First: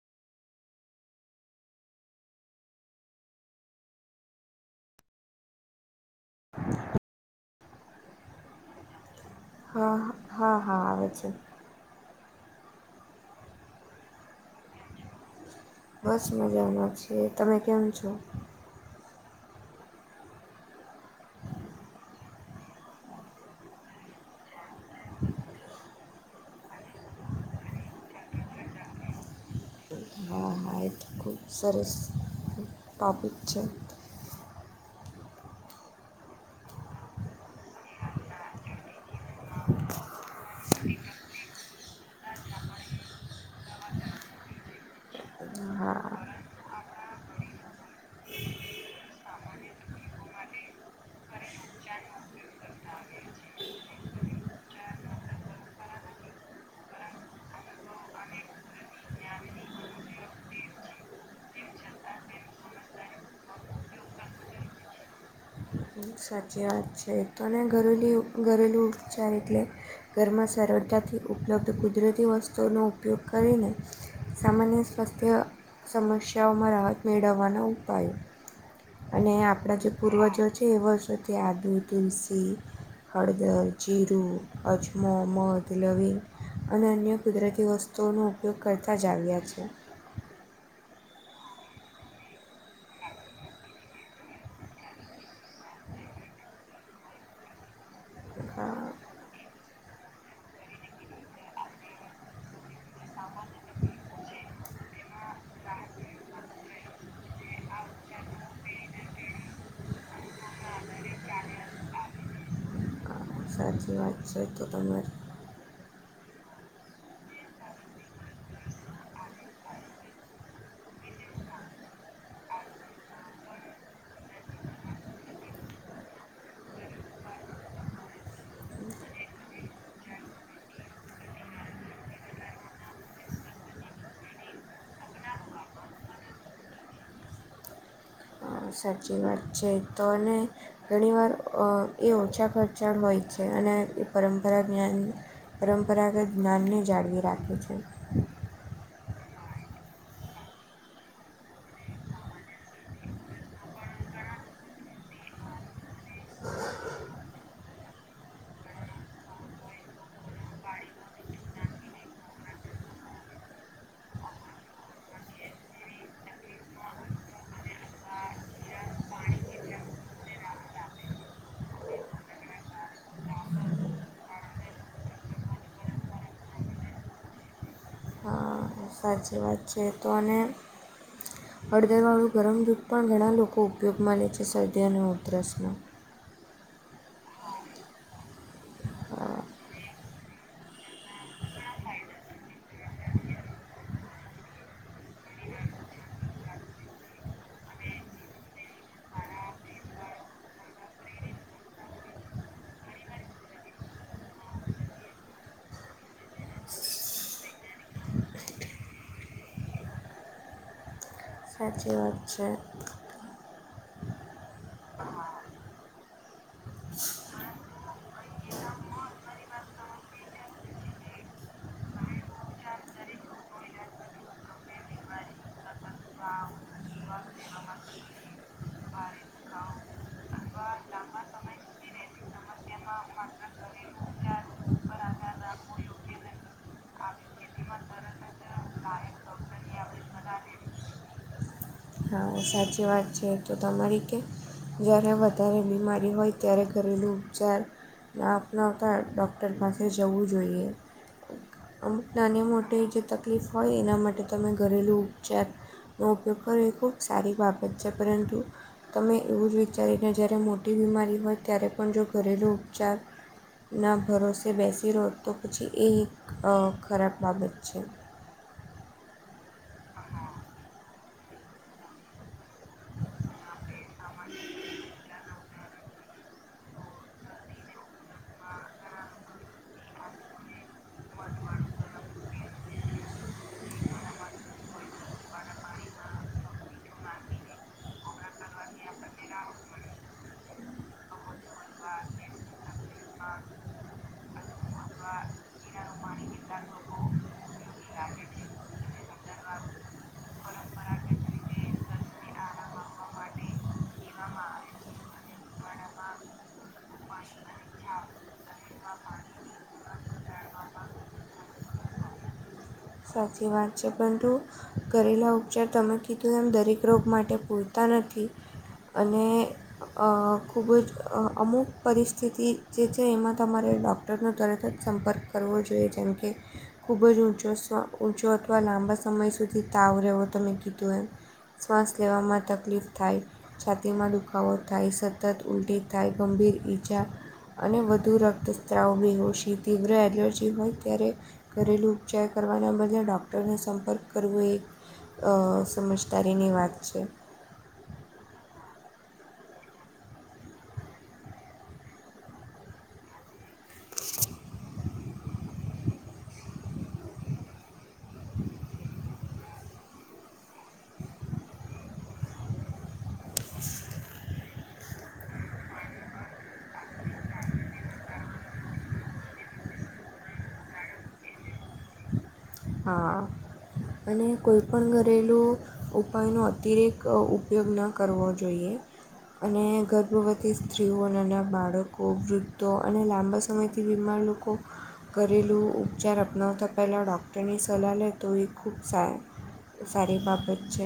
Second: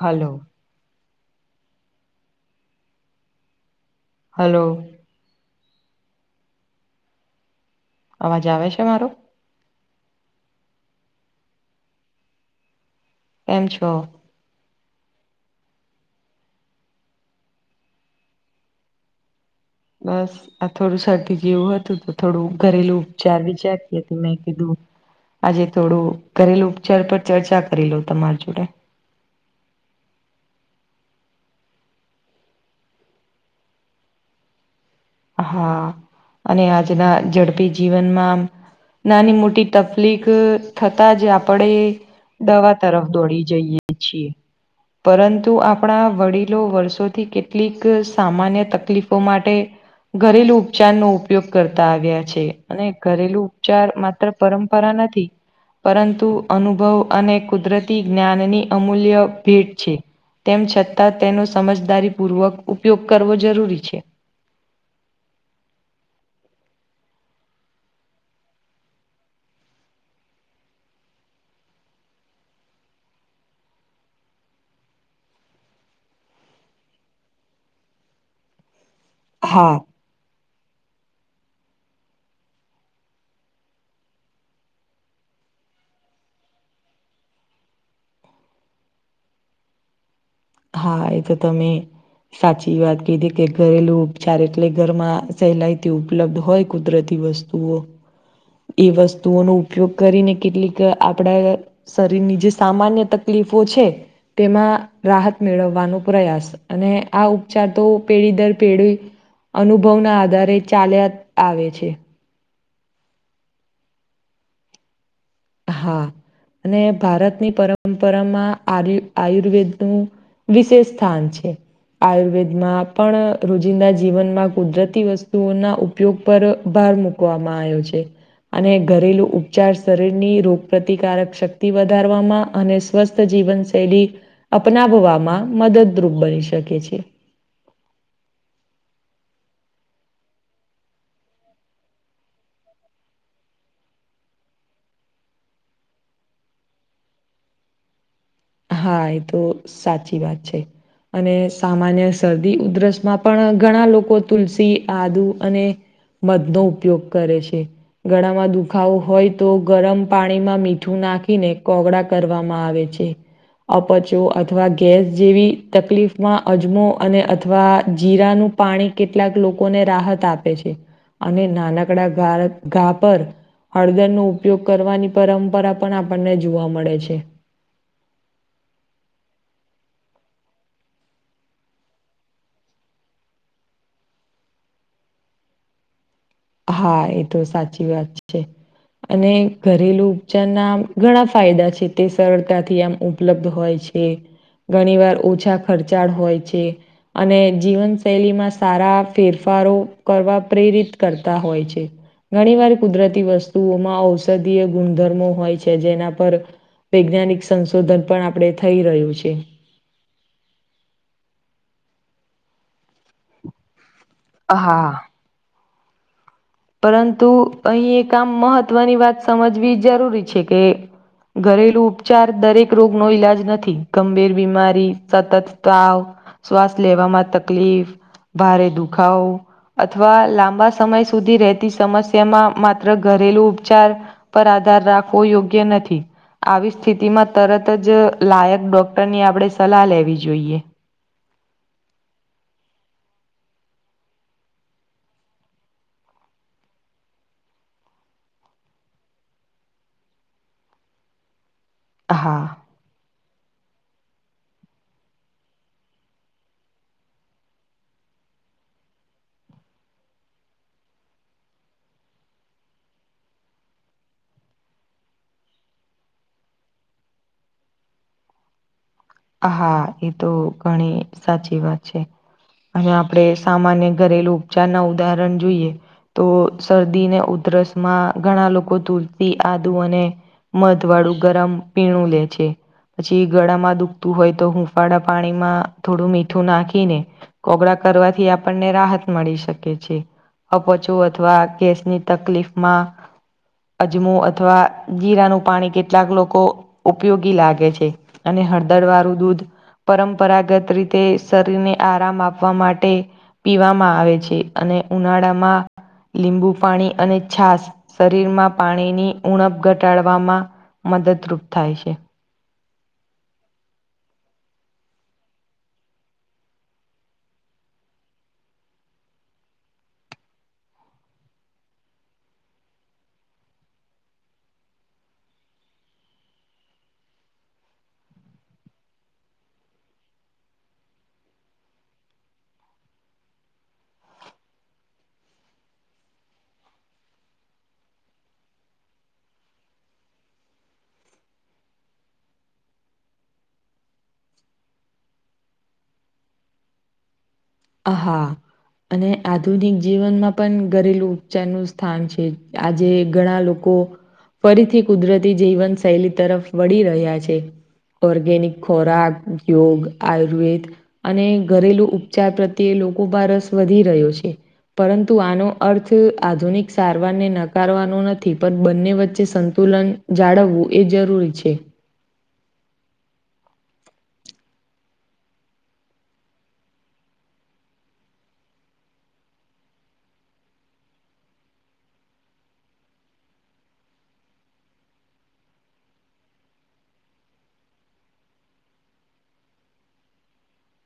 Hello. Hello. [unintelligible] અવાજ આવે છે મારો હા હા હા આવે છે. એમ છો. બસ મજામાં છીએ તમે કેમ છો. બસ. આ થોડું શરદી જેવું હતું તો થોડું ઘરેલું ઉપચાર વિચારતી હતી મેં કીધું. આજે થોડું ધરેલું ઉપચાર પર ચર્ચા કરી લઉ તમારે જોડે હા હા એ. ખૂબ સરસ ટૉપિક છે. હા અને આજના ઝડપી જીવનમાં આમ નાની મોટી તકલીક થતાં જ આપણેે દવા તરફ દોડી જઈએ છીએ પરંતુ આપણા હા વડીલો વર્ષોથી કેટલીક સામાન્ય તકલીફો માટે ઘરેલુ ઉપચાર નો ઉપયોગ કરતા આવ્યા છે અને ઘરેલુ ઉપચાર માત્ર પરંપરા નથી પરંતુ અનુભવ અને કુદરતી જ્ઞાનની અમૂલ્ય ભેટ છે. તેમ છતાં તેનો સમજદારીપૂર્વક ઉપયોગ કરવો જરૂરી છે. સાચી વાત છે તોને ઘરેલુ ઘરેલુ ઉપચાર એટલે ઘરમાં સરળતાથી ઉપલબ્ધ કુદરતી વસ્તુઓનો ઉપયોગ કરીને સામાન્ય સ્વાસ્થ્ય સમસ્યાઓમાં રાહત મેળવવાના ઉપાયો અને હા આપણા જે પૂર્વજો છે એ વર્ષોથી આદુ તુલસી હળદર જીરું અજમો મધ લવીગ અને અન્ય કુદરતી વસ્તુ તોનો ઉપયોગ કરતાં જ આવ્યા છે. હા એ તો તમે. સાચી વાત કિધી કે ઘરેલું ઉપચાર એટલે ઘરમાં સહેલાઈથી ઉપલબ્ધ હોય કુદરતી વસ્તુ એ વસ્તુઓનો ઉપયોગ કરીને કેટલીક આપડા શરીરની જે સામાન્ય તકલીફો છે તેમાં રાહત મેળવવાનો પ્રયાસ અને આ ઉપચાર તો પેઢી દર પેઢી અનુભવ ના આધારે ચાલ્યા આવે છે. આજે વાત છે તો તમે હા અને ભારતની પરંપરામાં આર આયુર્વેદનું. વિશેષ સ્થાન છે. આયુર્વેદમાં પણ રોજિંદા જીવનમાં કુદરતી વસ્તુઓના ઉપયોગ પર ભાર મૂકવામાં આવ્યો છે અને ઘરેલુ ઉપચાર શરીર ની રોગ પ્ર્રતિકારક શક્તિ વધારવામાં અને સ્વસ્થ જીવન શૈલી અપનાવવામાં મદદરૂપ બની શકે છે. સાચી વાત છે તોને ઘણીવાર અ એ ઓછા ખચામા હોય છે અને એ પરંપરા જ્ઞાન પરંપરાગત જ્ઞાનને જાળવી રાખે છે. હા એ તો સાચી વાત છે. અને સામાન્ય શરદી ઉધરસમાં પણ ઘણા લોકો તુલસી આદુ અને મધ નો ઉપયોગ કરે છે. ગળામાં દુખાવો હોય, તો ગરમ પાણીમાં મીઠું નાખીને, કોગળા કરવામાં આવે છે. અપચ્યો અથવા ગેસ જેવી તકલીફમાં અજમો અને અથવા જીરાનું પાણી કેટલાક લોકોને રાહત આપે છે, અને નાનકડા ઘા પર હળદરનો ઉપયોગ કરવાની, પરંપરા પણ આપણને જોવા મળે છે. [unintelligible] સાચી વાત છે તો. [unintelligible] હળદરવાળું ગરમ દૂધ પણ ઘણા લોકો ઉપયોગમા લે છે, શરદી અને ઉધરસનો હા, એ તો સાચી વાત છે. અને ઘરેલુ ઉપચાર ના ઘણા ફાયદા છે, તે સરળતાથી આમ ઉપલબ્ધ હોય છે. ઘણી વાર ઓછા ખર્ચાળ હોય છે. અને જીવનશૈલીમાં સારા ફેરફારો કરવા પ્રેરિત કરતા હોય છે. ઘણી વાર કુદરતી વસ્તુઓમાં ઔષધીય ગુણધર્મો હોય છે, જેના પર વૈજ્ઞાનિક સંશોધન પણ આપણે થઈ રહ્યું છે. સાચી વાત છે. [unintelligible] પરંતુ અહીં એ આામ મહત્વની વાત સમજવી જરૂરી છે કે ઘરેલું ઉપચાર દરેક રોગ નો ઈલાજ નથી, ગંભીર બીમારી સતત તાવ શ્વાસ લેવામાં તકલીફ ભારે દુખાવ અથવા લાંબા સમય સુધ સુધી રહેતી, સમસ્યામાં માત્ર ઘરેલુ ઉપચાર પર આધાર રાખવો યોગ્ય નથી. આવી સ્થિતિમાં તરત જ લાયક ડોક્ટરની આપણેે સલાહ લેવી જોઈએ. હા, સાચી વાત છે, જો તમારી કે જ્યારે વધારે બીમારી હોય, ત્યારે ઘરેલુ ઉપચાર આપના આવતા ડૉક્ટર પાસે જવું જોઈએ. અમુક નાને હા મોટે જે ત તકલીફ હોય, એના માટે તમે ઘરેલુ ચેપનો ઉપયોગ કરી શકો. સારી બાબત છે, પરંતુ તમે એવું જ વિચારીને, જ્યારે મોટી બીમારી હોય, ત્યારે પણ જો ઘરેલુ ઉપચાર ના, ભરોસે બેસી રહો તો, પછી એ એક ખરાબ બાબત છે. હા, એ તો ઘણી સાચી વાત છે. અને આપણે સામાન્ય ઘરેલુ ઉપચાર ના ઉદાહરણ જોઈએ. તો શરદીને, ઉધરસ માં ઘણા લોકો ધૂરતી આદુ અને મધ વાળું ગરમ પીણું લે છે, પછી ગળામાં દુ હોય તો, હુંફાળા પાણીમાં થોડું મીઠું નાખીને. કોગળા કરવાથી, આપણને રાહત મળી શકે છે, અપચું અથવા કેસની તકલીફમાં અજમું અથવા જીરાનું પાણી કેટલાક લોકો ઉપયોગી લાગે છે, અને હળદર વાળું દૂધ પરંપરાગત રીતે શરીરને આરામ આપવા માટે પીવામાં આવે છે, અને ઉનાળામાં [unintelligible] લીંબુ પાણી અને છાસ શરીરમાં પાણીની ઉણપ ઘટાડવામાં મદદરૂપ થાય છે. સાથી વાત છે બંતું કરેલા ઉપચાર તમે કીધું એમ દરેક રોગ માટે પૂરતા નથી. અને અ ખૂબ જ અ અમુક પરિસ્થિતિ જે છે એમાં તમારે ડૉક્ટરનો તરત જ સંપર્ક કરવો જોઈએ જેમ કે ખૂબ જ ઊંચો ઊંચો અથવા લાંબા સમય સુધી તાવ રહેવો તમે કીધું એમ. શ્વાસ લેવામાં તકલીફ થાય, છાતીમાં દુખાવો થાય, સતત ઉલટી કાય ગંભીર ઈજા અને વધુ રક્તસ્ત્રાવ બી હોશી તીવ્ર એલર્જી હોય ત્યારે ઘરેલુ ઉપચાર કરવાના બદલે ડોક્ટરને સંપર્ક કરવો એક સમજદારીની વાત છે. હ હા અને આધુનિક જીવનમાં પણ ઘરેલુ ઉપચાર નું સ્થાન છે, આજે ઘણા લોકો લોકો ફરીથી કુદરતી જીવન શૈલી તરફ વળી રહ્યા છે. ઓર્ગેનિક ખોરાક, યોગ, આયુર્વેદ અને ઘરેલુ ઉપચાર ચાર પ્રત્યે લોકો પર રસ વધી રહ્યો છે. પરંતુ આનો અર્થ આધુનિક સારવારને નકારવાનો નથી, પણ બંને વચ્ચે સંતુલન જાળવવું એ જરૂરી છે. હા અને કોઈ પણણ ઘરેલું ઉપાયનો અતિરેક ઉપયોગ ન કરવો જોઈએ. અને ગર્ભવતી સ્ત્રીઓ અને નાના બાળકો વૃદ્ધો અને લાંબા સમયથી બીમાર લોકો ઘેરેલું ઉપચાર અપનાવતા પહેલાં ડોક્ટર તેની સલાહ લે તો એ ખૂબ સ સારી બાબત છે.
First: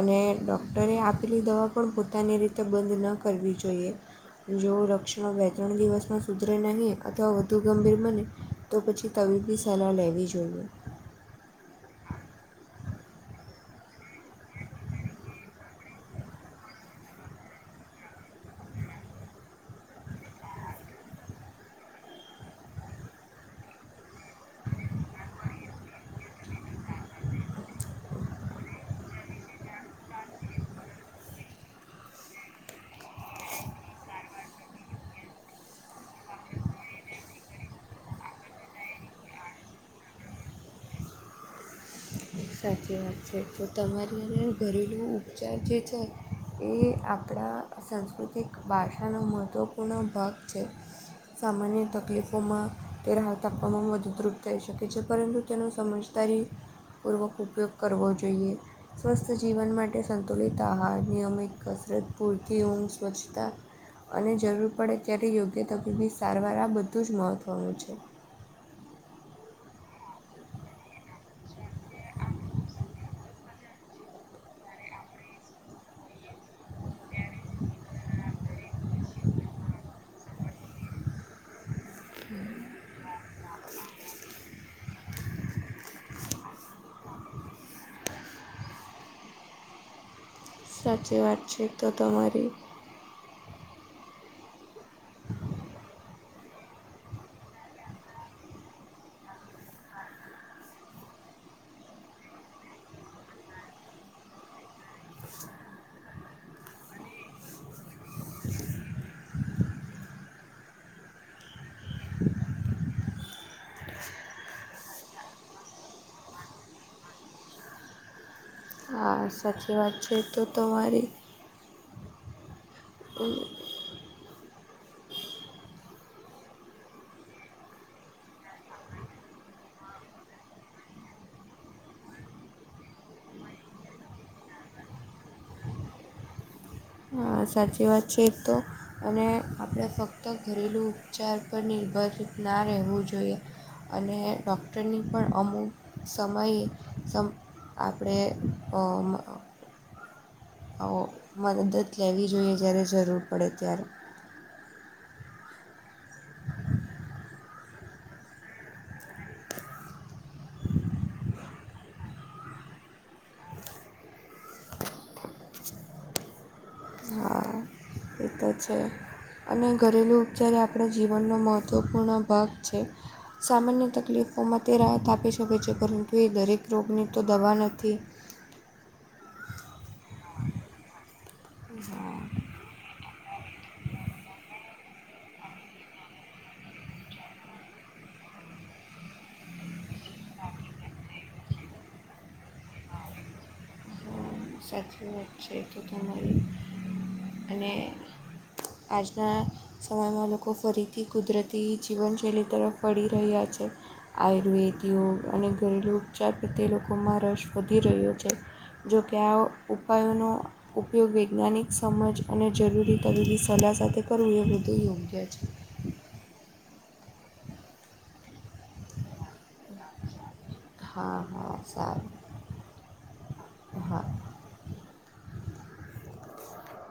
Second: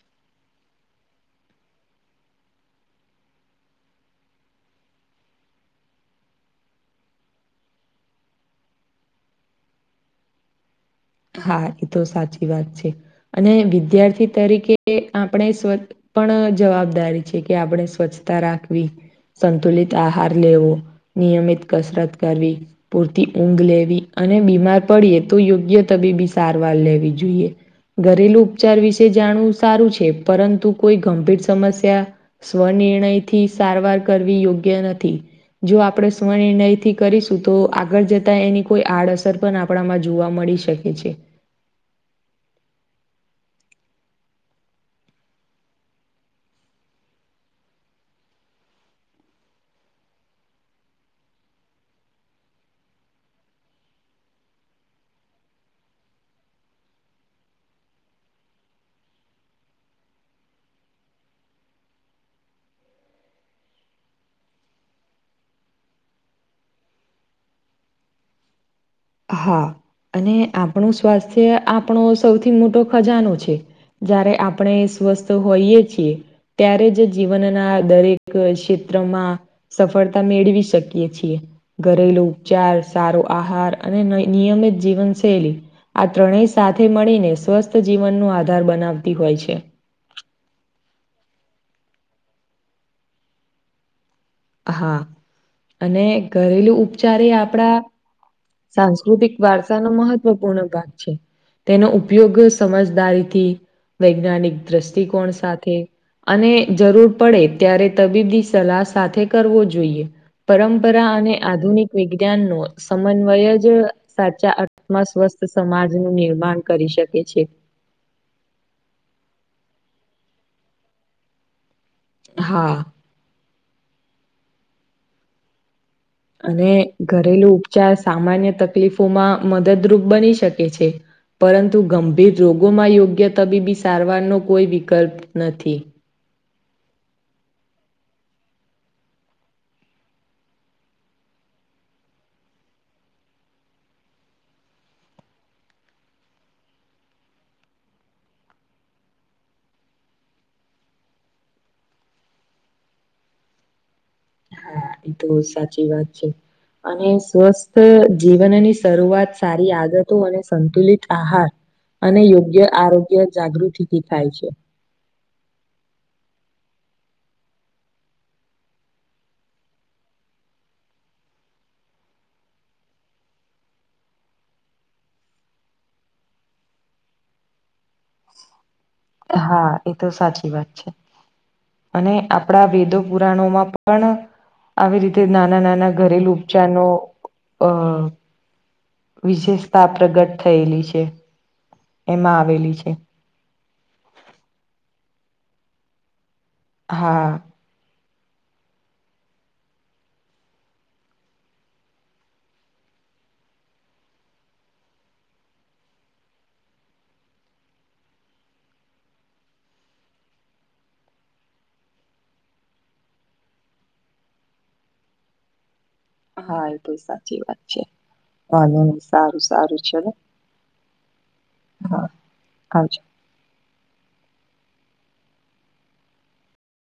અને ડોક્ટરે આપેલી દવા પણ પોતાની રીતે બંધ ન કરવી જોઈએ. જો રક્ષણ બે ત્રણ દિવસમાં સુધરે નહીં અથવા વધુ ગંભીર બને તો પછી તવીી બી સલાહ લેવી જોઈએ. હા એ તો સાચી વાત છે. અને વિદ્યાર્થી તરીકે આપણે સ્વ પણ જવાબદારી છે કે આપણે સ્વચ્છતા રાખવી. સંતુલિત આહાર લેવો નિયમિત કસરત કરવી. પૂરતી ઊંઘ લેવી અને બીમાર પડીએ તો યોગ્ય તબીબી સારવાર લેવી જોઈએ. ઘરેલુ ઉપચાર વિશે જાણવું સારું છે પરંતુ કોઈ ગંભીર સમસ્યા સ્વનિર્ણય થી સારવાર કરવી યોગ્ય નથી. જો આપણે સ્વનિર્ણયથી કરીશું તો આગળ જતા એની કોઈ આડઅસર પણ આપણામાં જોવા મળી શકે. હ છે. સાચી વાત છે. તો તમારી અંદ ઘરેલું ઉપચાર જે છે એ આપણા સાંસ્કૃતિક ભાષાનો મહત્ત્વપૂર્ણ ભાગ છે. સામાન્ય તકલીફોમાં તે હાલ તાપવામાં વધુ દ્રુપ થઈ શકે છે પરંતુ તેનો સમજ તારીપૂર્વક ઉપયોગ કરવો જોઈએ. સ્વસ્થ જીવન માટે સંતુલિત આહાર, નિયમિત કસરત, પૂરતી ઊંમ સ્વચ્છતા અને જરૂર પડે ત્યારે યોગ્ય તબીબી સારવાર આ બધું જ મહત્વનું છે. હા અને આપણું સ્વાસ્થ્ય આપણો સૌથી મોટો ખજાનો છે. જય્યારે આપણે સ્વસ્થ હોઈએ છીએ. ત્યારે જ જીવનના દરેક ક્ષેત્રમાં સફળતા મેળવી શકીએ છીએ, ઘરેલુ ઉપચાર, સારો આહાર અને નઈ-નિયમિત જીવનશૈલી. આ ત્રણેય સાથે મળીને સ્વસ્થ જીવનનો આધાર બનાવતી હોય છે. સાચી વાત છે તો તમારી. હા અને ઘરેલુ ઉપચાર એ આપડા સાંસ્કૃતિક વારસાનો મહત્વપૂર્ણ ભાગ છે. તેનો ઉપયોગ સમજદારીથી વૈજ્ઞાનિક દ્રષ્ટિકોણ સાથે અને જરૂર પડે ત્યારે તબીબની સલાહ સાથે કરવો જોઈએ. પરંપરા અને આ વિજ્ઞાનનો સો મન્વય જ સાચા આત્મ સ્વસ્થ સમાજનું નિર્માણ કરી શકે છે. હા, સાચી વાત છે તે તો મારી. હા. હમ્મ. અને ઘરેલુ ઉપચાર સામાન્ય તકલીફોમાં મદદરૂપ બની શકે છે. પરંતુ ગંભીર રોગોમાં યોગ્ય તબીબી સારવારનો કોઈ વિકલ્પ નથી. હા, સાચી વાત છે એ તો. અને આપડે ફક્ત ઘરેલુ ઉપચાર પર નિર્ભર ના રહેવું જોઈએ. અને ડૉક્ટરની પણ અમુક સમયે સમ આપડે અમ અહ ઓ મદદ લેવી જોઈએ જ્યારે જરૂર પડે ત્યારે. હા, એ તો સાચી વાત છે અને સ્વસ્થ થ જીવનની શરૂઆત સારી આદતો અને સંતુલિત આહાર અને યોગ્ય આરોગ્ય જાગૃતિથી થાય છે. હા. એ તો છે અને ઘરેલુ ઉપચાર એ આપડા જીવનનો મહત્ત્વપૂર્ણ નું ભાગ છે. સામાન્ય તકલીફોમાં તે રાહત આપી શકે છે પરંતુ એ દરેક રોગની તો દવા નથી. હા, એ તો સાચી વાત છે. હા અને હા, આપડા વેદો પુરાણોમાં પણ આવી રીતે નાના નાના ઘરેલુ ઉપચારનો અહ વિશેષતા પ્રગટ થયેલી છે, એમાં આવેલી છે. સાચી વાત છે એ તો તમારી. હા. અને આજના સમયમાં લોકો ફરીથી કુદરતી જીવનશૈલી તરફ વડી રહ્યા છે. આયુર્વેદ, યોગ અને ઘરેલુ ઉપચાર પ્રતે લોકોમાં રસ વધી રહ્યો છે. જોકે આ ઉપાયોનો ઉપયોગ વૈજ્ઞાનિક સમજ અને જરૂરી તબીબી સલાહ સાથે કરવું એ વધુ યોગ્ય છે. હા, એ તો સાચી વાત છે. અને એમ સારું સારું ચલો. હા હા હા સારું આવજો. હા.